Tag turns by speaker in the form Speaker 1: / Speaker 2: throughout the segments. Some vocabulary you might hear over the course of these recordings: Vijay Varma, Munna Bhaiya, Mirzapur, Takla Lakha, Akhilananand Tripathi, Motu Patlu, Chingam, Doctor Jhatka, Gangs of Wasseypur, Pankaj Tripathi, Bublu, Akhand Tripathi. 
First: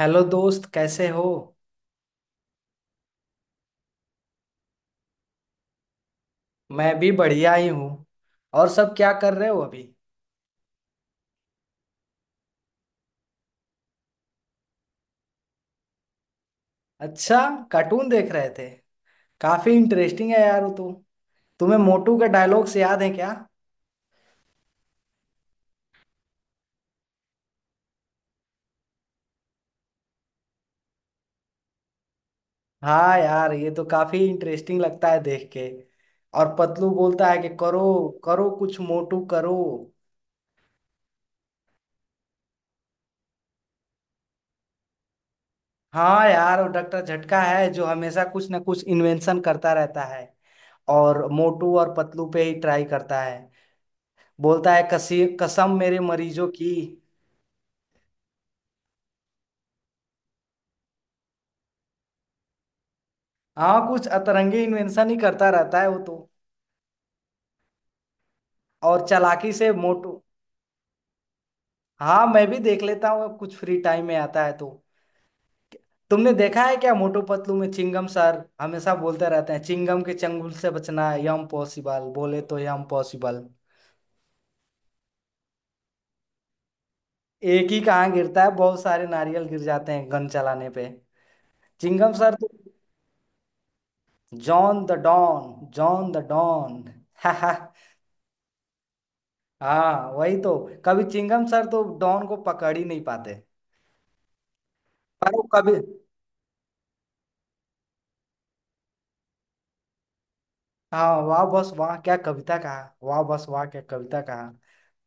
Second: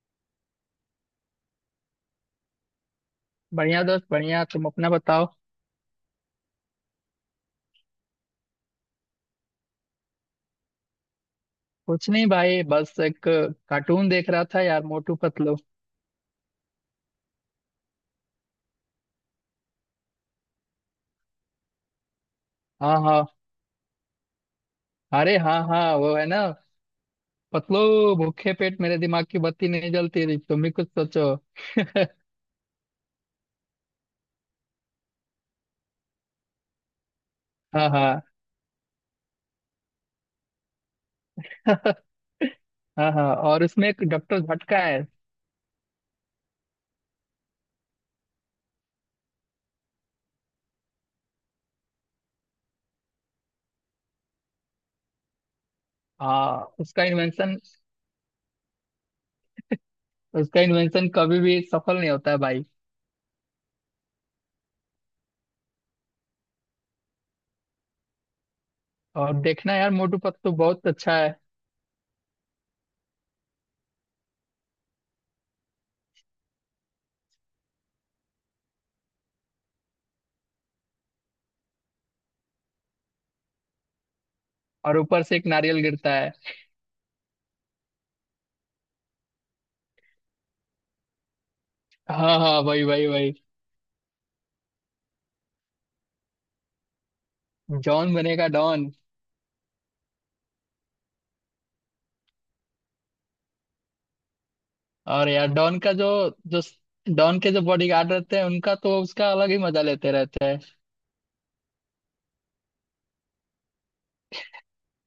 Speaker 1: Hello दोस्त, कैसे हो।
Speaker 2: बढ़िया दोस्त बढ़िया। तुम अपना बताओ।
Speaker 1: मैं भी बढ़िया ही हूँ। और सब क्या कर रहे हो अभी।
Speaker 2: कुछ नहीं भाई, बस एक कार्टून देख रहा था यार, मोटू पतलू।
Speaker 1: अच्छा, कार्टून देख रहे थे। काफी इंटरेस्टिंग है यार वो तो। तुम्हें मोटू के डायलॉग्स
Speaker 2: हाँ
Speaker 1: याद हैं
Speaker 2: हाँ।
Speaker 1: क्या।
Speaker 2: अरे हाँ हाँ, वो है ना, पतलू, भूखे पेट मेरे दिमाग की बत्ती नहीं जलती रही, तुम भी कुछ सोचो।
Speaker 1: हाँ यार, ये तो काफी इंटरेस्टिंग लगता है देख के। और पतलू बोलता है कि
Speaker 2: हाँ
Speaker 1: करो
Speaker 2: हाँ।
Speaker 1: करो कुछ मोटू करो।
Speaker 2: हाँ हाँ, और उसमें एक डॉक्टर भटका है।
Speaker 1: हाँ यार, वो डॉक्टर झटका है जो हमेशा कुछ ना कुछ इन्वेंशन करता रहता है। और मोटू और पतलू पे ही ट्राई करता है। बोलता है कसी कसम मेरे मरीजों की।
Speaker 2: हाँ, उसका इन्वेंशन, उसका इन्वेंशन कभी भी सफल नहीं होता है भाई।
Speaker 1: हाँ, कुछ अतरंगी इन्वेंशन ही करता रहता है वो तो। और
Speaker 2: और
Speaker 1: चालाकी से
Speaker 2: देखना यार, मोटू
Speaker 1: मोटू।
Speaker 2: पतलू बहुत अच्छा है।
Speaker 1: हाँ मैं भी देख लेता हूँ, कुछ फ्री टाइम में आता है तो। तुमने देखा है क्या, मोटू पतलू में चिंगम सर हमेशा बोलते रहते हैं चिंगम के चंगुल से बचना है यम पॉसिबल, बोले तो यम पॉसिबल।
Speaker 2: और ऊपर से एक नारियल गिरता है।
Speaker 1: एक ही कहाँ गिरता है, बहुत सारे नारियल गिर जाते हैं गन चलाने पे, चिंगम सर
Speaker 2: हाँ
Speaker 1: तो।
Speaker 2: हाँ, वही वही वही।
Speaker 1: John the Don, John the Don.
Speaker 2: John बनेगा डॉन।
Speaker 1: हाँ वही तो। कभी चिंगम सर तो डॉन को पकड़ ही नहीं पाते।
Speaker 2: और
Speaker 1: पर वो
Speaker 2: यार,
Speaker 1: कभी।
Speaker 2: डॉन का जो जो डॉन के जो बॉडीगार्ड रहते हैं उनका तो, उसका अलग ही मजा लेते रहते हैं।
Speaker 1: हाँ, वाह बस वाह क्या कविता कहा, वाह बस वाह क्या कविता कहा।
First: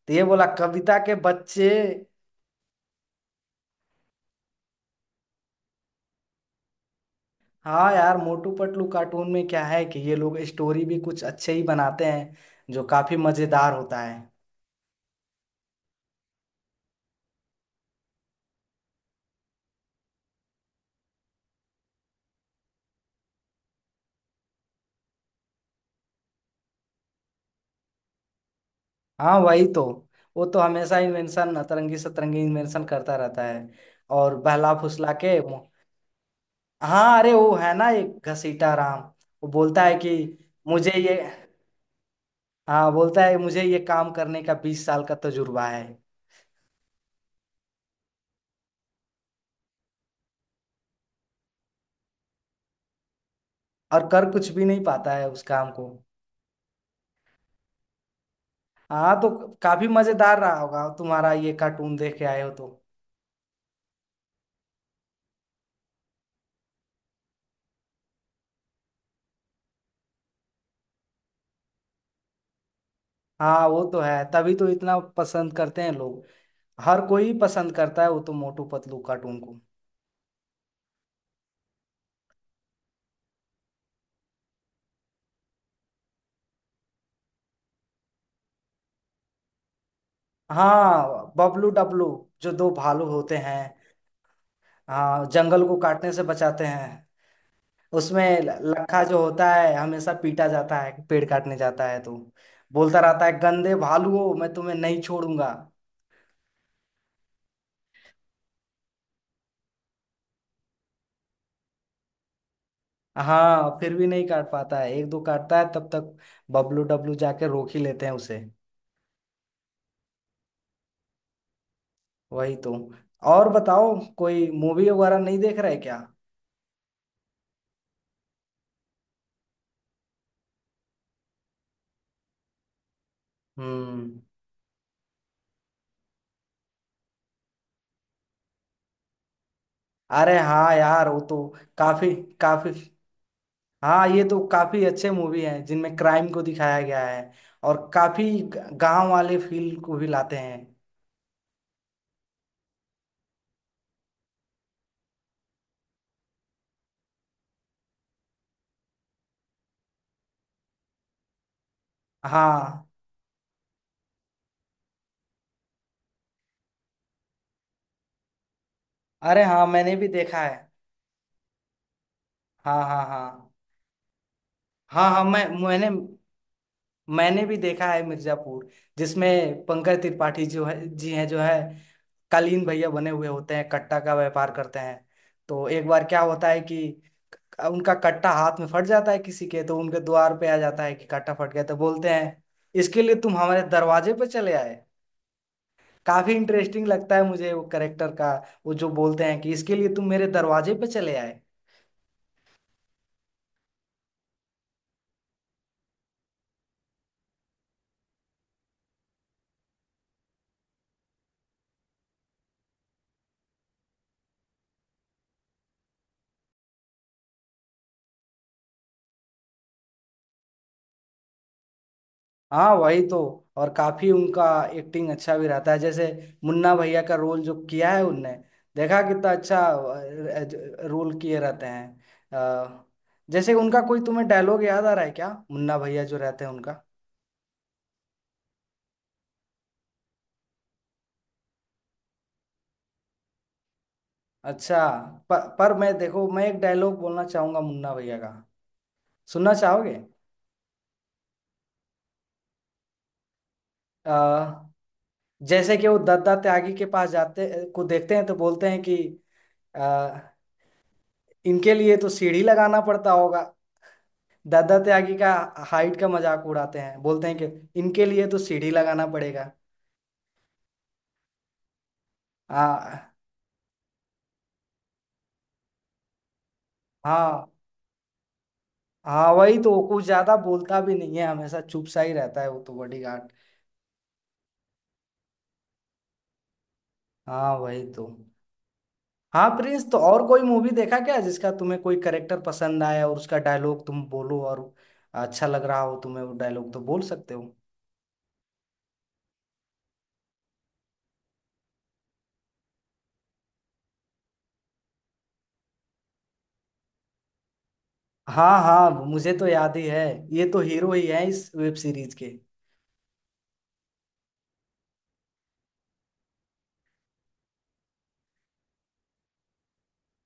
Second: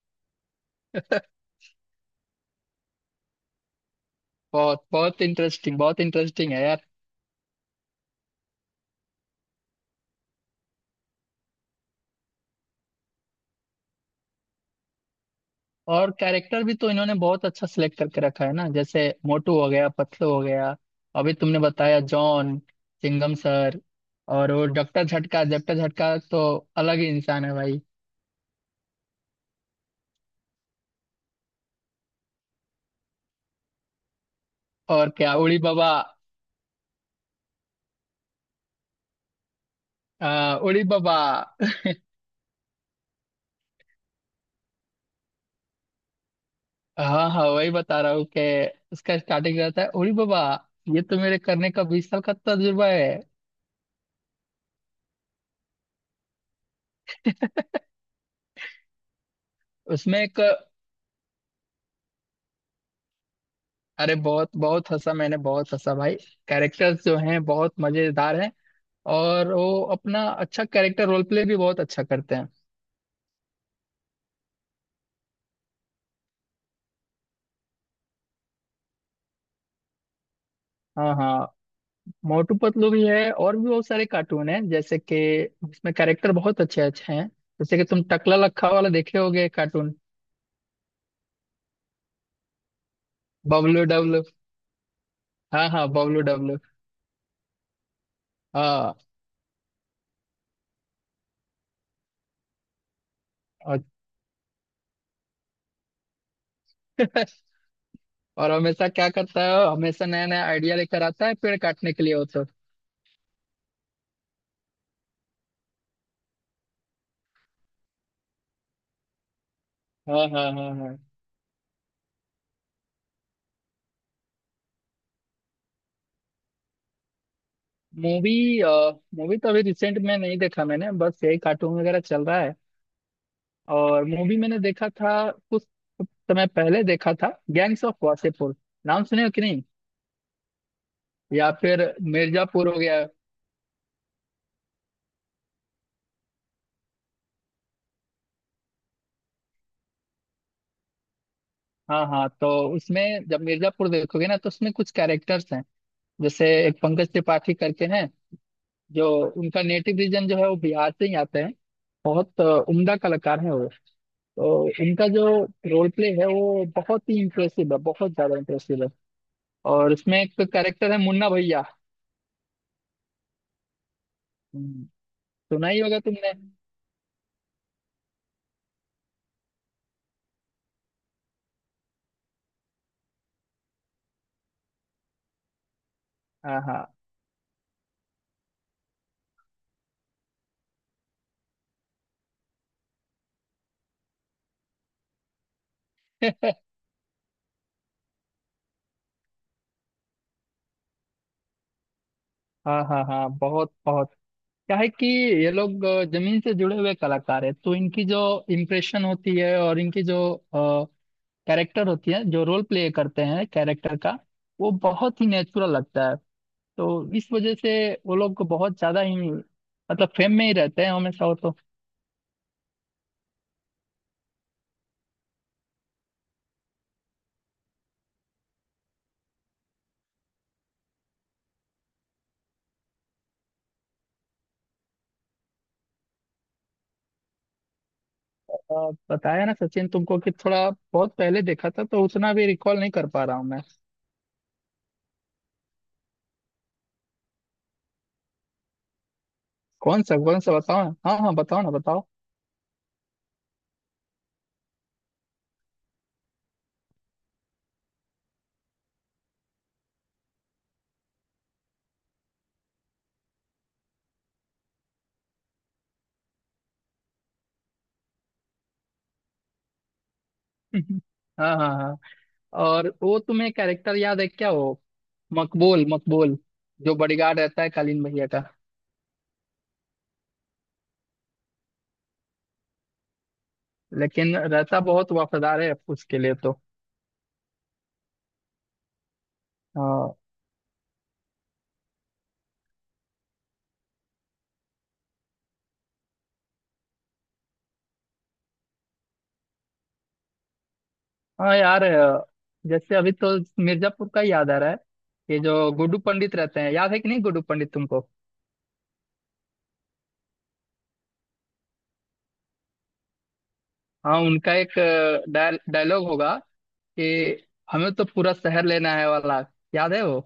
Speaker 1: तो ये बोला कविता के बच्चे।
Speaker 2: बहुत बहुत इंटरेस्टिंग, बहुत इंटरेस्टिंग है यार।
Speaker 1: हाँ यार, मोटू पतलू कार्टून में क्या है कि ये लोग स्टोरी भी कुछ अच्छे ही बनाते हैं जो काफी मजेदार होता है।
Speaker 2: और कैरेक्टर भी तो इन्होंने बहुत अच्छा सिलेक्ट करके रखा है ना, जैसे मोटू हो गया, पतलू हो गया। अभी तुमने बताया जॉन, चिंगम सर, और वो डॉक्टर झटका। डॉक्टर झटका तो अलग ही इंसान है भाई।
Speaker 1: हाँ वही तो। वो तो हमेशा इन्वेंशन, अतरंगी सतरंगी इन्वेंशन करता रहता है। और बहला
Speaker 2: और
Speaker 1: फुसला
Speaker 2: क्या
Speaker 1: के
Speaker 2: उड़ी बाबा।
Speaker 1: हाँ, अरे वो है ना एक घसीटा राम, वो बोलता है कि
Speaker 2: उड़ी
Speaker 1: मुझे ये।
Speaker 2: बाबा।
Speaker 1: हाँ, बोलता है मुझे ये काम करने का 20 साल का तजुर्बा है।
Speaker 2: हाँ हाँ, वही बता रहा हूँ कि उसका स्टार्टिंग रहता है, ओरी बाबा, ये तो मेरे करने का 20 साल का तजुर्बा है।
Speaker 1: और कर कुछ भी नहीं पाता है उस काम को। हाँ तो, काफी
Speaker 2: उसमें
Speaker 1: मजेदार
Speaker 2: एक,
Speaker 1: रहा होगा तुम्हारा, ये कार्टून देख के आए हो तो।
Speaker 2: अरे बहुत बहुत हंसा मैंने, बहुत हंसा भाई। कैरेक्टर्स जो हैं बहुत मजेदार हैं। और वो अपना अच्छा कैरेक्टर रोल प्ले भी बहुत अच्छा करते हैं।
Speaker 1: हाँ, वो तो है, तभी तो इतना पसंद करते हैं लोग। हर कोई पसंद करता है वो तो, मोटू पतलू कार्टून को।
Speaker 2: हाँ हाँ। मोटू पतलू भी है, और भी बहुत सारे कार्टून हैं, जैसे कि उसमें कैरेक्टर बहुत अच्छे अच्छे हैं, जैसे कि तुम टकला लखा वाला देखे होगे कार्टून।
Speaker 1: हाँ, बबलू डबलू, जो दो भालू होते हैं।
Speaker 2: बबलू डब्लू।
Speaker 1: हाँ, जंगल
Speaker 2: हाँ
Speaker 1: को
Speaker 2: हाँ,
Speaker 1: काटने
Speaker 2: बबलू
Speaker 1: से
Speaker 2: डब्लू।
Speaker 1: बचाते हैं। उसमें
Speaker 2: हाँ।
Speaker 1: लखा जो होता है हमेशा पीटा जाता है, पेड़ काटने जाता है तो बोलता रहता है गंदे
Speaker 2: और
Speaker 1: भालुओं मैं तुम्हें नहीं छोड़ूंगा।
Speaker 2: और हमेशा क्या करता है वो? हमेशा नया नया आइडिया लेकर आता है पेड़ काटने के लिए वो तो।
Speaker 1: हाँ, फिर भी नहीं काट पाता है, एक दो काटता है तब तक बबलू डब्लू जाके रोक ही लेते हैं उसे।
Speaker 2: हाँ हाँ हाँ हाँ।
Speaker 1: वही तो। और बताओ, कोई मूवी वगैरह नहीं देख रहे क्या।
Speaker 2: मूवी, मूवी तो अभी रिसेंट में नहीं देखा मैंने, बस यही कार्टून वगैरह चल रहा है। और
Speaker 1: हम्म।
Speaker 2: मूवी मैंने देखा था कुछ समय पहले, देखा था गैंग्स ऑफ वासेपुर। नाम सुने हो कि नहीं?
Speaker 1: अरे हाँ यार वो तो
Speaker 2: या फिर
Speaker 1: काफी
Speaker 2: मिर्जापुर
Speaker 1: काफी
Speaker 2: हो गया।
Speaker 1: हाँ, ये तो काफी अच्छे मूवी हैं जिनमें क्राइम को दिखाया गया है। और काफी गांव वाले फील को भी लाते हैं।
Speaker 2: हाँ हाँ, तो उसमें, जब मिर्जापुर देखोगे ना, तो उसमें कुछ कैरेक्टर्स हैं, जैसे एक पंकज त्रिपाठी करके हैं जो, उनका नेटिव रीजन जो है वो बिहार से ही आते हैं। बहुत
Speaker 1: हाँ।
Speaker 2: उम्दा कलाकार हैं वो। तो इनका जो रोल प्ले है वो बहुत ही इम्प्रेसिव है, बहुत ज्यादा इम्प्रेसिव है।
Speaker 1: अरे हाँ,
Speaker 2: और
Speaker 1: मैंने भी
Speaker 2: इसमें एक
Speaker 1: देखा है।
Speaker 2: कैरेक्टर है, मुन्ना भैया।
Speaker 1: हाँ हाँ हाँ
Speaker 2: हम्म,
Speaker 1: हाँ। हाँ मैं
Speaker 2: सुना ही
Speaker 1: मैंने
Speaker 2: होगा तुमने।
Speaker 1: मैंने भी देखा है मिर्जापुर। जिसमें पंकज त्रिपाठी जो है जी, हैं जो है कालीन भैया बने हुए होते हैं, कट्टा का व्यापार करते हैं। तो एक बार क्या होता
Speaker 2: हाँ
Speaker 1: है
Speaker 2: हाँ
Speaker 1: कि उनका कट्टा हाथ में फट जाता है किसी के, तो उनके द्वार पे आ जाता है कि कट्टा फट गया, तो बोलते हैं इसके लिए तुम हमारे दरवाजे पे चले आए। काफी इंटरेस्टिंग लगता है मुझे वो करेक्टर का। वो जो बोलते हैं कि इसके लिए तुम मेरे दरवाजे पे चले आए।
Speaker 2: हाँ हाँ हाँ, बहुत बहुत। क्या है कि ये लोग जमीन से जुड़े हुए कलाकार है तो इनकी जो इम्प्रेशन होती है, और इनकी जो कैरेक्टर होती है, जो रोल प्ले करते हैं कैरेक्टर का, वो बहुत ही नेचुरल लगता है। तो इस वजह से वो लोग बहुत ज्यादा ही, मतलब फेम में ही रहते हैं हमेशा वो तो।
Speaker 1: हाँ वही तो। और काफी उनका एक्टिंग अच्छा भी रहता है। जैसे मुन्ना भैया का रोल जो किया है उनने, देखा कितना अच्छा रोल किए रहते हैं। अ, जैसे उनका कोई तुम्हें डायलॉग याद आ रहा है क्या, मुन्ना भैया जो रहते हैं उनका।
Speaker 2: बताया ना सचिन तुमको कि थोड़ा बहुत पहले देखा था, तो उतना भी रिकॉल नहीं कर पा रहा हूँ मैं।
Speaker 1: अच्छा। पर मैं, देखो मैं एक डायलॉग बोलना चाहूंगा मुन्ना भैया का, सुनना चाहोगे।
Speaker 2: कौन सा बताओ ना, हाँ हाँ बताओ ना, बताओ।
Speaker 1: अ, जैसे कि वो दत्ता त्यागी के पास जाते को देखते हैं तो बोलते हैं कि अ, इनके लिए तो सीढ़ी लगाना पड़ता होगा। दादा त्यागी का हाइट का मजाक उड़ाते हैं, बोलते हैं कि इनके लिए तो सीढ़ी लगाना पड़ेगा।
Speaker 2: हाँ हाँ हाँ। और
Speaker 1: हाँ।
Speaker 2: वो तुम्हें कैरेक्टर याद है क्या, वो मकबूल, मकबूल, जो बॉडीगार्ड
Speaker 1: हाँ,
Speaker 2: रहता है कालीन भैया का?
Speaker 1: हाँ वही तो, वो कुछ ज्यादा बोलता भी नहीं है हमेशा चुप सा ही रहता है वो तो बॉडीगार्ड।
Speaker 2: लेकिन रहता बहुत वफादार है उसके लिए तो।
Speaker 1: हाँ वही तो। हाँ प्रिंस, तो
Speaker 2: हाँ।
Speaker 1: और कोई मूवी देखा क्या जिसका तुम्हें कोई करेक्टर पसंद आया, और उसका डायलॉग तुम बोलो और अच्छा लग रहा हो तुम्हें वो डायलॉग तो बोल सकते हो।
Speaker 2: हाँ यार, जैसे अभी तो मिर्जापुर का ही याद आ रहा है। ये जो गुड्डू पंडित रहते हैं, याद है कि नहीं गुड्डू पंडित तुमको?
Speaker 1: हाँ हाँ, मुझे तो याद ही है। ये तो हीरो ही है इस वेब सीरीज के।
Speaker 2: हाँ, उनका एक डायलॉग होगा कि, हमें तो पूरा शहर लेना है वाला, याद है वो?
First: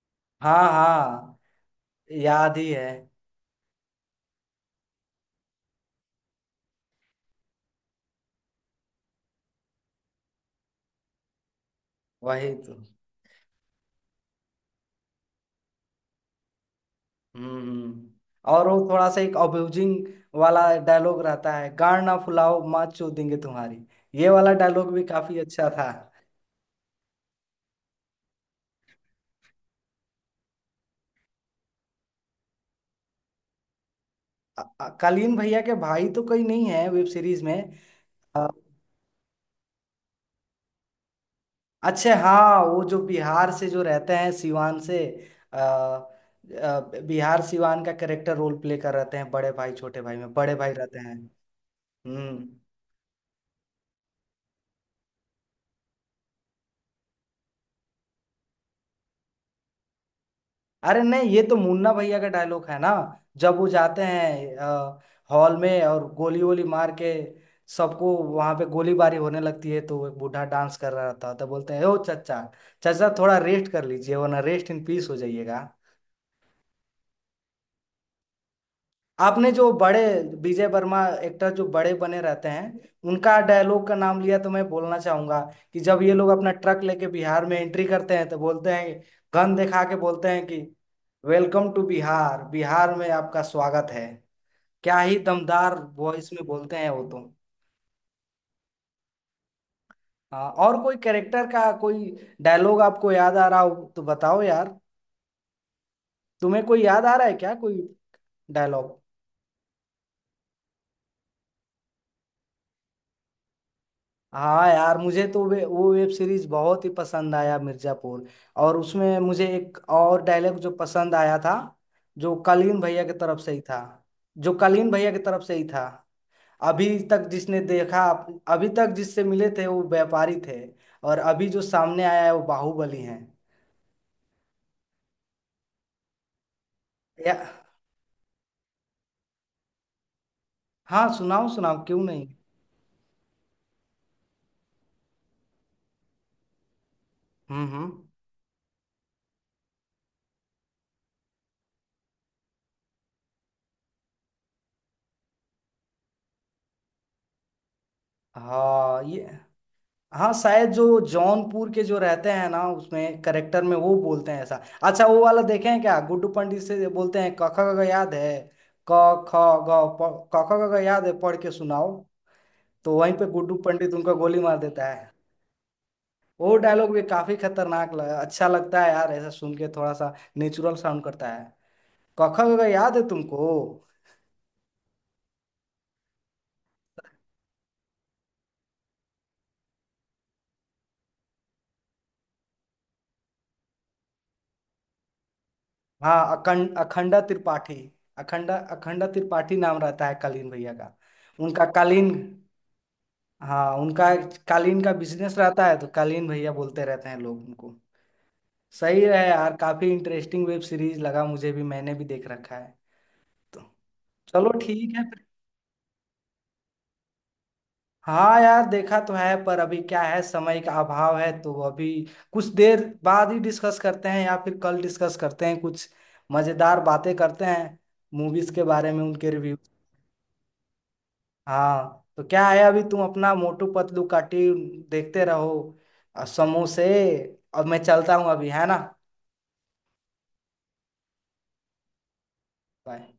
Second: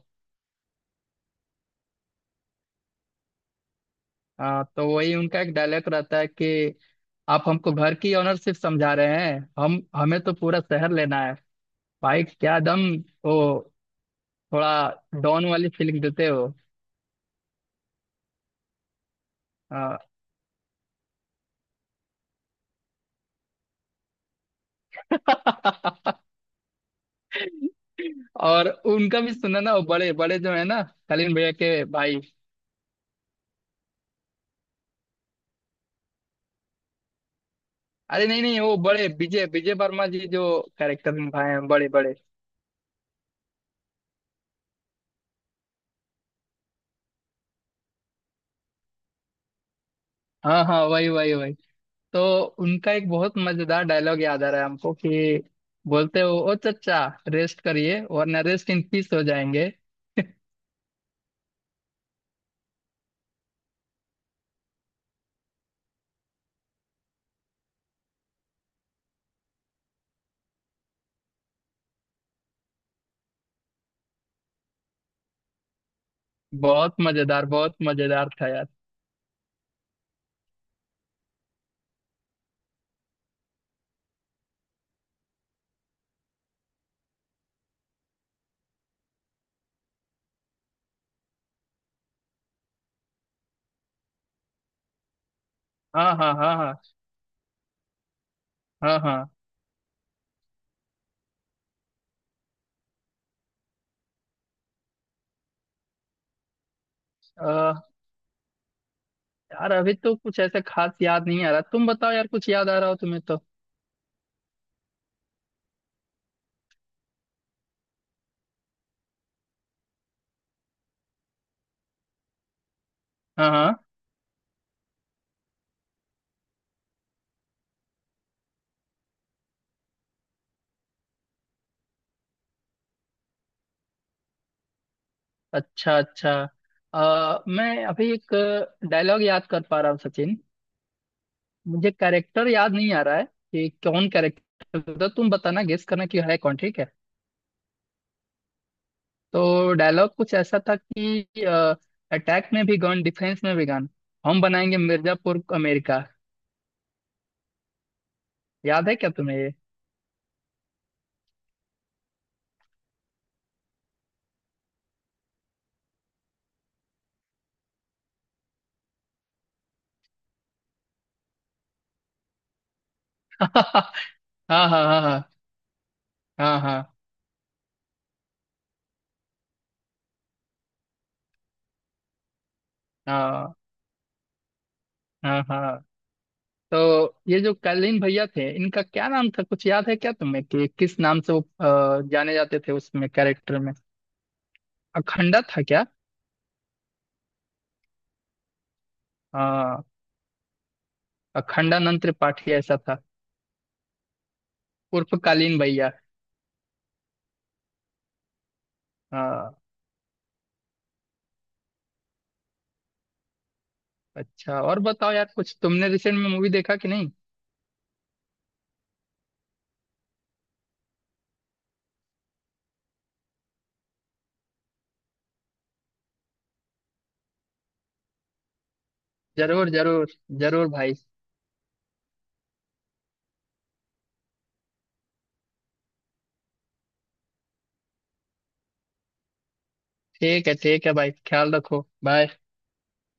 Speaker 1: हाँ हाँ, याद ही है।
Speaker 2: हाँ, तो वही उनका एक डायलॉग रहता है कि, आप हमको घर की ओनरशिप समझा रहे हैं, हम हमें तो पूरा शहर लेना है। भाई
Speaker 1: वही
Speaker 2: क्या
Speaker 1: तो।
Speaker 2: दम। वो थोड़ा डॉन वाली फीलिंग देते हो।
Speaker 1: हम्म। और वो थोड़ा सा एक अब्यूजिंग
Speaker 2: हाँ।
Speaker 1: वाला डायलॉग रहता है, गाड़ ना फुलाओ माँ चोद देंगे तुम्हारी। ये वाला डायलॉग भी काफी अच्छा था।
Speaker 2: और उनका भी सुना ना, वो बड़े बड़े जो है ना, कलीन भैया के भाई।
Speaker 1: कालीन भैया के भाई तो कोई नहीं है वेब सीरीज में।
Speaker 2: अरे नहीं
Speaker 1: अ,
Speaker 2: नहीं, वो बड़े, विजय विजय वर्मा जी जो कैरेक्टर निभाए हैं, बड़े
Speaker 1: अच्छे,
Speaker 2: बड़े।
Speaker 1: हाँ वो जो बिहार से जो रहते हैं सिवान से। बिहार सिवान का कैरेक्टर रोल प्ले कर रहते हैं, बड़े भाई छोटे भाई में बड़े
Speaker 2: हाँ
Speaker 1: भाई
Speaker 2: हाँ,
Speaker 1: रहते
Speaker 2: वही
Speaker 1: हैं।
Speaker 2: वही वही। तो
Speaker 1: हम्म।
Speaker 2: उनका एक बहुत मजेदार डायलॉग याद आ रहा है हमको कि, बोलते हो, ओ चचा रेस्ट करिए वरना रेस्ट इन पीस हो जाएंगे।
Speaker 1: अरे नहीं, ये तो मुन्ना भैया का डायलॉग है ना, जब वो जाते हैं हॉल में और गोली वोली मार के सबको, वहां पे गोलीबारी होने लगती है तो एक बूढ़ा डांस कर रहा था, तो बोलते हैं ओ चचा, चचा थोड़ा रेस्ट कर लीजिए वरना रेस्ट इन पीस हो जाइएगा।
Speaker 2: बहुत मजेदार, बहुत मजेदार था यार।
Speaker 1: आपने जो बड़े विजय वर्मा एक्टर जो बड़े बने रहते हैं, उनका डायलॉग का नाम लिया तो मैं बोलना चाहूंगा कि जब ये लोग अपना ट्रक लेके बिहार में एंट्री करते हैं तो बोलते हैं, गन दिखा के बोलते हैं कि वेलकम टू बिहार, बिहार में आपका स्वागत है। क्या ही दमदार
Speaker 2: हाँ
Speaker 1: वॉइस
Speaker 2: हाँ
Speaker 1: में
Speaker 2: हाँ हाँ।
Speaker 1: बोलते हैं वो तो।
Speaker 2: हाँ हाँ।
Speaker 1: हाँ, और कोई कैरेक्टर का कोई डायलॉग आपको याद आ रहा हो तो बताओ यार, तुम्हें कोई याद आ रहा है क्या
Speaker 2: अ,
Speaker 1: कोई डायलॉग।
Speaker 2: यार अभी तो कुछ ऐसा खास याद नहीं आ रहा, तुम बताओ यार कुछ याद आ रहा हो तुम्हें तो।
Speaker 1: हाँ यार, मुझे तो वे वो वेब सीरीज बहुत ही पसंद आया, मिर्जापुर। और उसमें मुझे एक और डायलॉग जो पसंद आया था, जो कालीन भैया की तरफ
Speaker 2: हाँ
Speaker 1: से ही था
Speaker 2: हाँ।
Speaker 1: जो कालीन भैया की तरफ से ही था। अभी तक जिसने देखा, अभी तक जिससे मिले थे वो व्यापारी थे, और अभी जो सामने आया है वो बाहुबली है।
Speaker 2: अच्छा अच्छा।
Speaker 1: या
Speaker 2: मैं अभी एक डायलॉग याद कर पा रहा हूँ सचिन।
Speaker 1: हाँ, सुनाओ सुनाओ
Speaker 2: मुझे
Speaker 1: क्यों नहीं।
Speaker 2: कैरेक्टर याद नहीं आ रहा है कि कौन कैरेक्टर था, तुम बताना, गेस करना कि है कौन, ठीक है?
Speaker 1: हम्म।
Speaker 2: तो डायलॉग कुछ ऐसा था कि, अटैक में भी गन, डिफेंस में भी गन, हम बनाएंगे मिर्जापुर को अमेरिका। याद है
Speaker 1: हाँ
Speaker 2: क्या
Speaker 1: ये।
Speaker 2: तुम्हें ये?
Speaker 1: हाँ, शायद जो जौनपुर के जो रहते हैं ना, उसमें करेक्टर में वो बोलते हैं ऐसा। अच्छा, वो वाला देखे हैं क्या, गुड्डू पंडित से बोलते हैं क ख ग घ याद है, क ख क ख ग घ याद है, पढ़ के सुनाओ। तो वहीं पे गुड्डू पंडित उनका गोली मार
Speaker 2: हाँ हाँ
Speaker 1: देता है।
Speaker 2: हाँ
Speaker 1: वो
Speaker 2: हाँ हाँ
Speaker 1: डायलॉग
Speaker 2: हाँ
Speaker 1: भी काफी खतरनाक लगा, अच्छा लगता है यार ऐसा सुन के, थोड़ा सा नेचुरल साउंड करता है। क ख ग घ याद है तुमको।
Speaker 2: हाँ हाँ हाँ। तो ये जो कालीन भैया थे, इनका क्या नाम था, कुछ याद है क्या तुम्हें कि किस नाम से वो जाने जाते थे उसमें कैरेक्टर में? अखंडा था क्या?
Speaker 1: हाँ। अखंडा त्रिपाठी, अखंडा अखंडा त्रिपाठी नाम
Speaker 2: हाँ,
Speaker 1: रहता है कालीन भैया का। उनका
Speaker 2: अखंडानंद
Speaker 1: कालीन
Speaker 2: त्रिपाठी ऐसा था,
Speaker 1: हाँ उनका कालीन का
Speaker 2: उर्फ
Speaker 1: बिजनेस
Speaker 2: कालीन
Speaker 1: रहता है तो
Speaker 2: भैया।
Speaker 1: कालीन भैया बोलते रहते हैं लोग उनको। सही है यार,
Speaker 2: हाँ।
Speaker 1: काफी इंटरेस्टिंग वेब सीरीज लगा, मुझे भी, मैंने भी देख रखा है तो। चलो
Speaker 2: अच्छा और
Speaker 1: ठीक है
Speaker 2: बताओ
Speaker 1: फिर।
Speaker 2: यार, कुछ तुमने रिसेंट में मूवी देखा कि नहीं?
Speaker 1: हाँ यार, देखा तो है पर अभी क्या है, समय का अभाव है तो अभी कुछ देर बाद ही डिस्कस करते हैं, या फिर कल डिस्कस करते हैं, कुछ मजेदार बातें करते हैं, मूवीज के बारे में उनके रिव्यू।
Speaker 2: जरूर जरूर, जरूर भाई।
Speaker 1: हाँ तो क्या है, अभी तुम अपना मोटू पतलू काटी देखते रहो, और समोसे। अब मैं चलता हूँ अभी, है ना।
Speaker 2: ठीक है भाई, ख्याल रखो, बाय।
Speaker 1: बाय।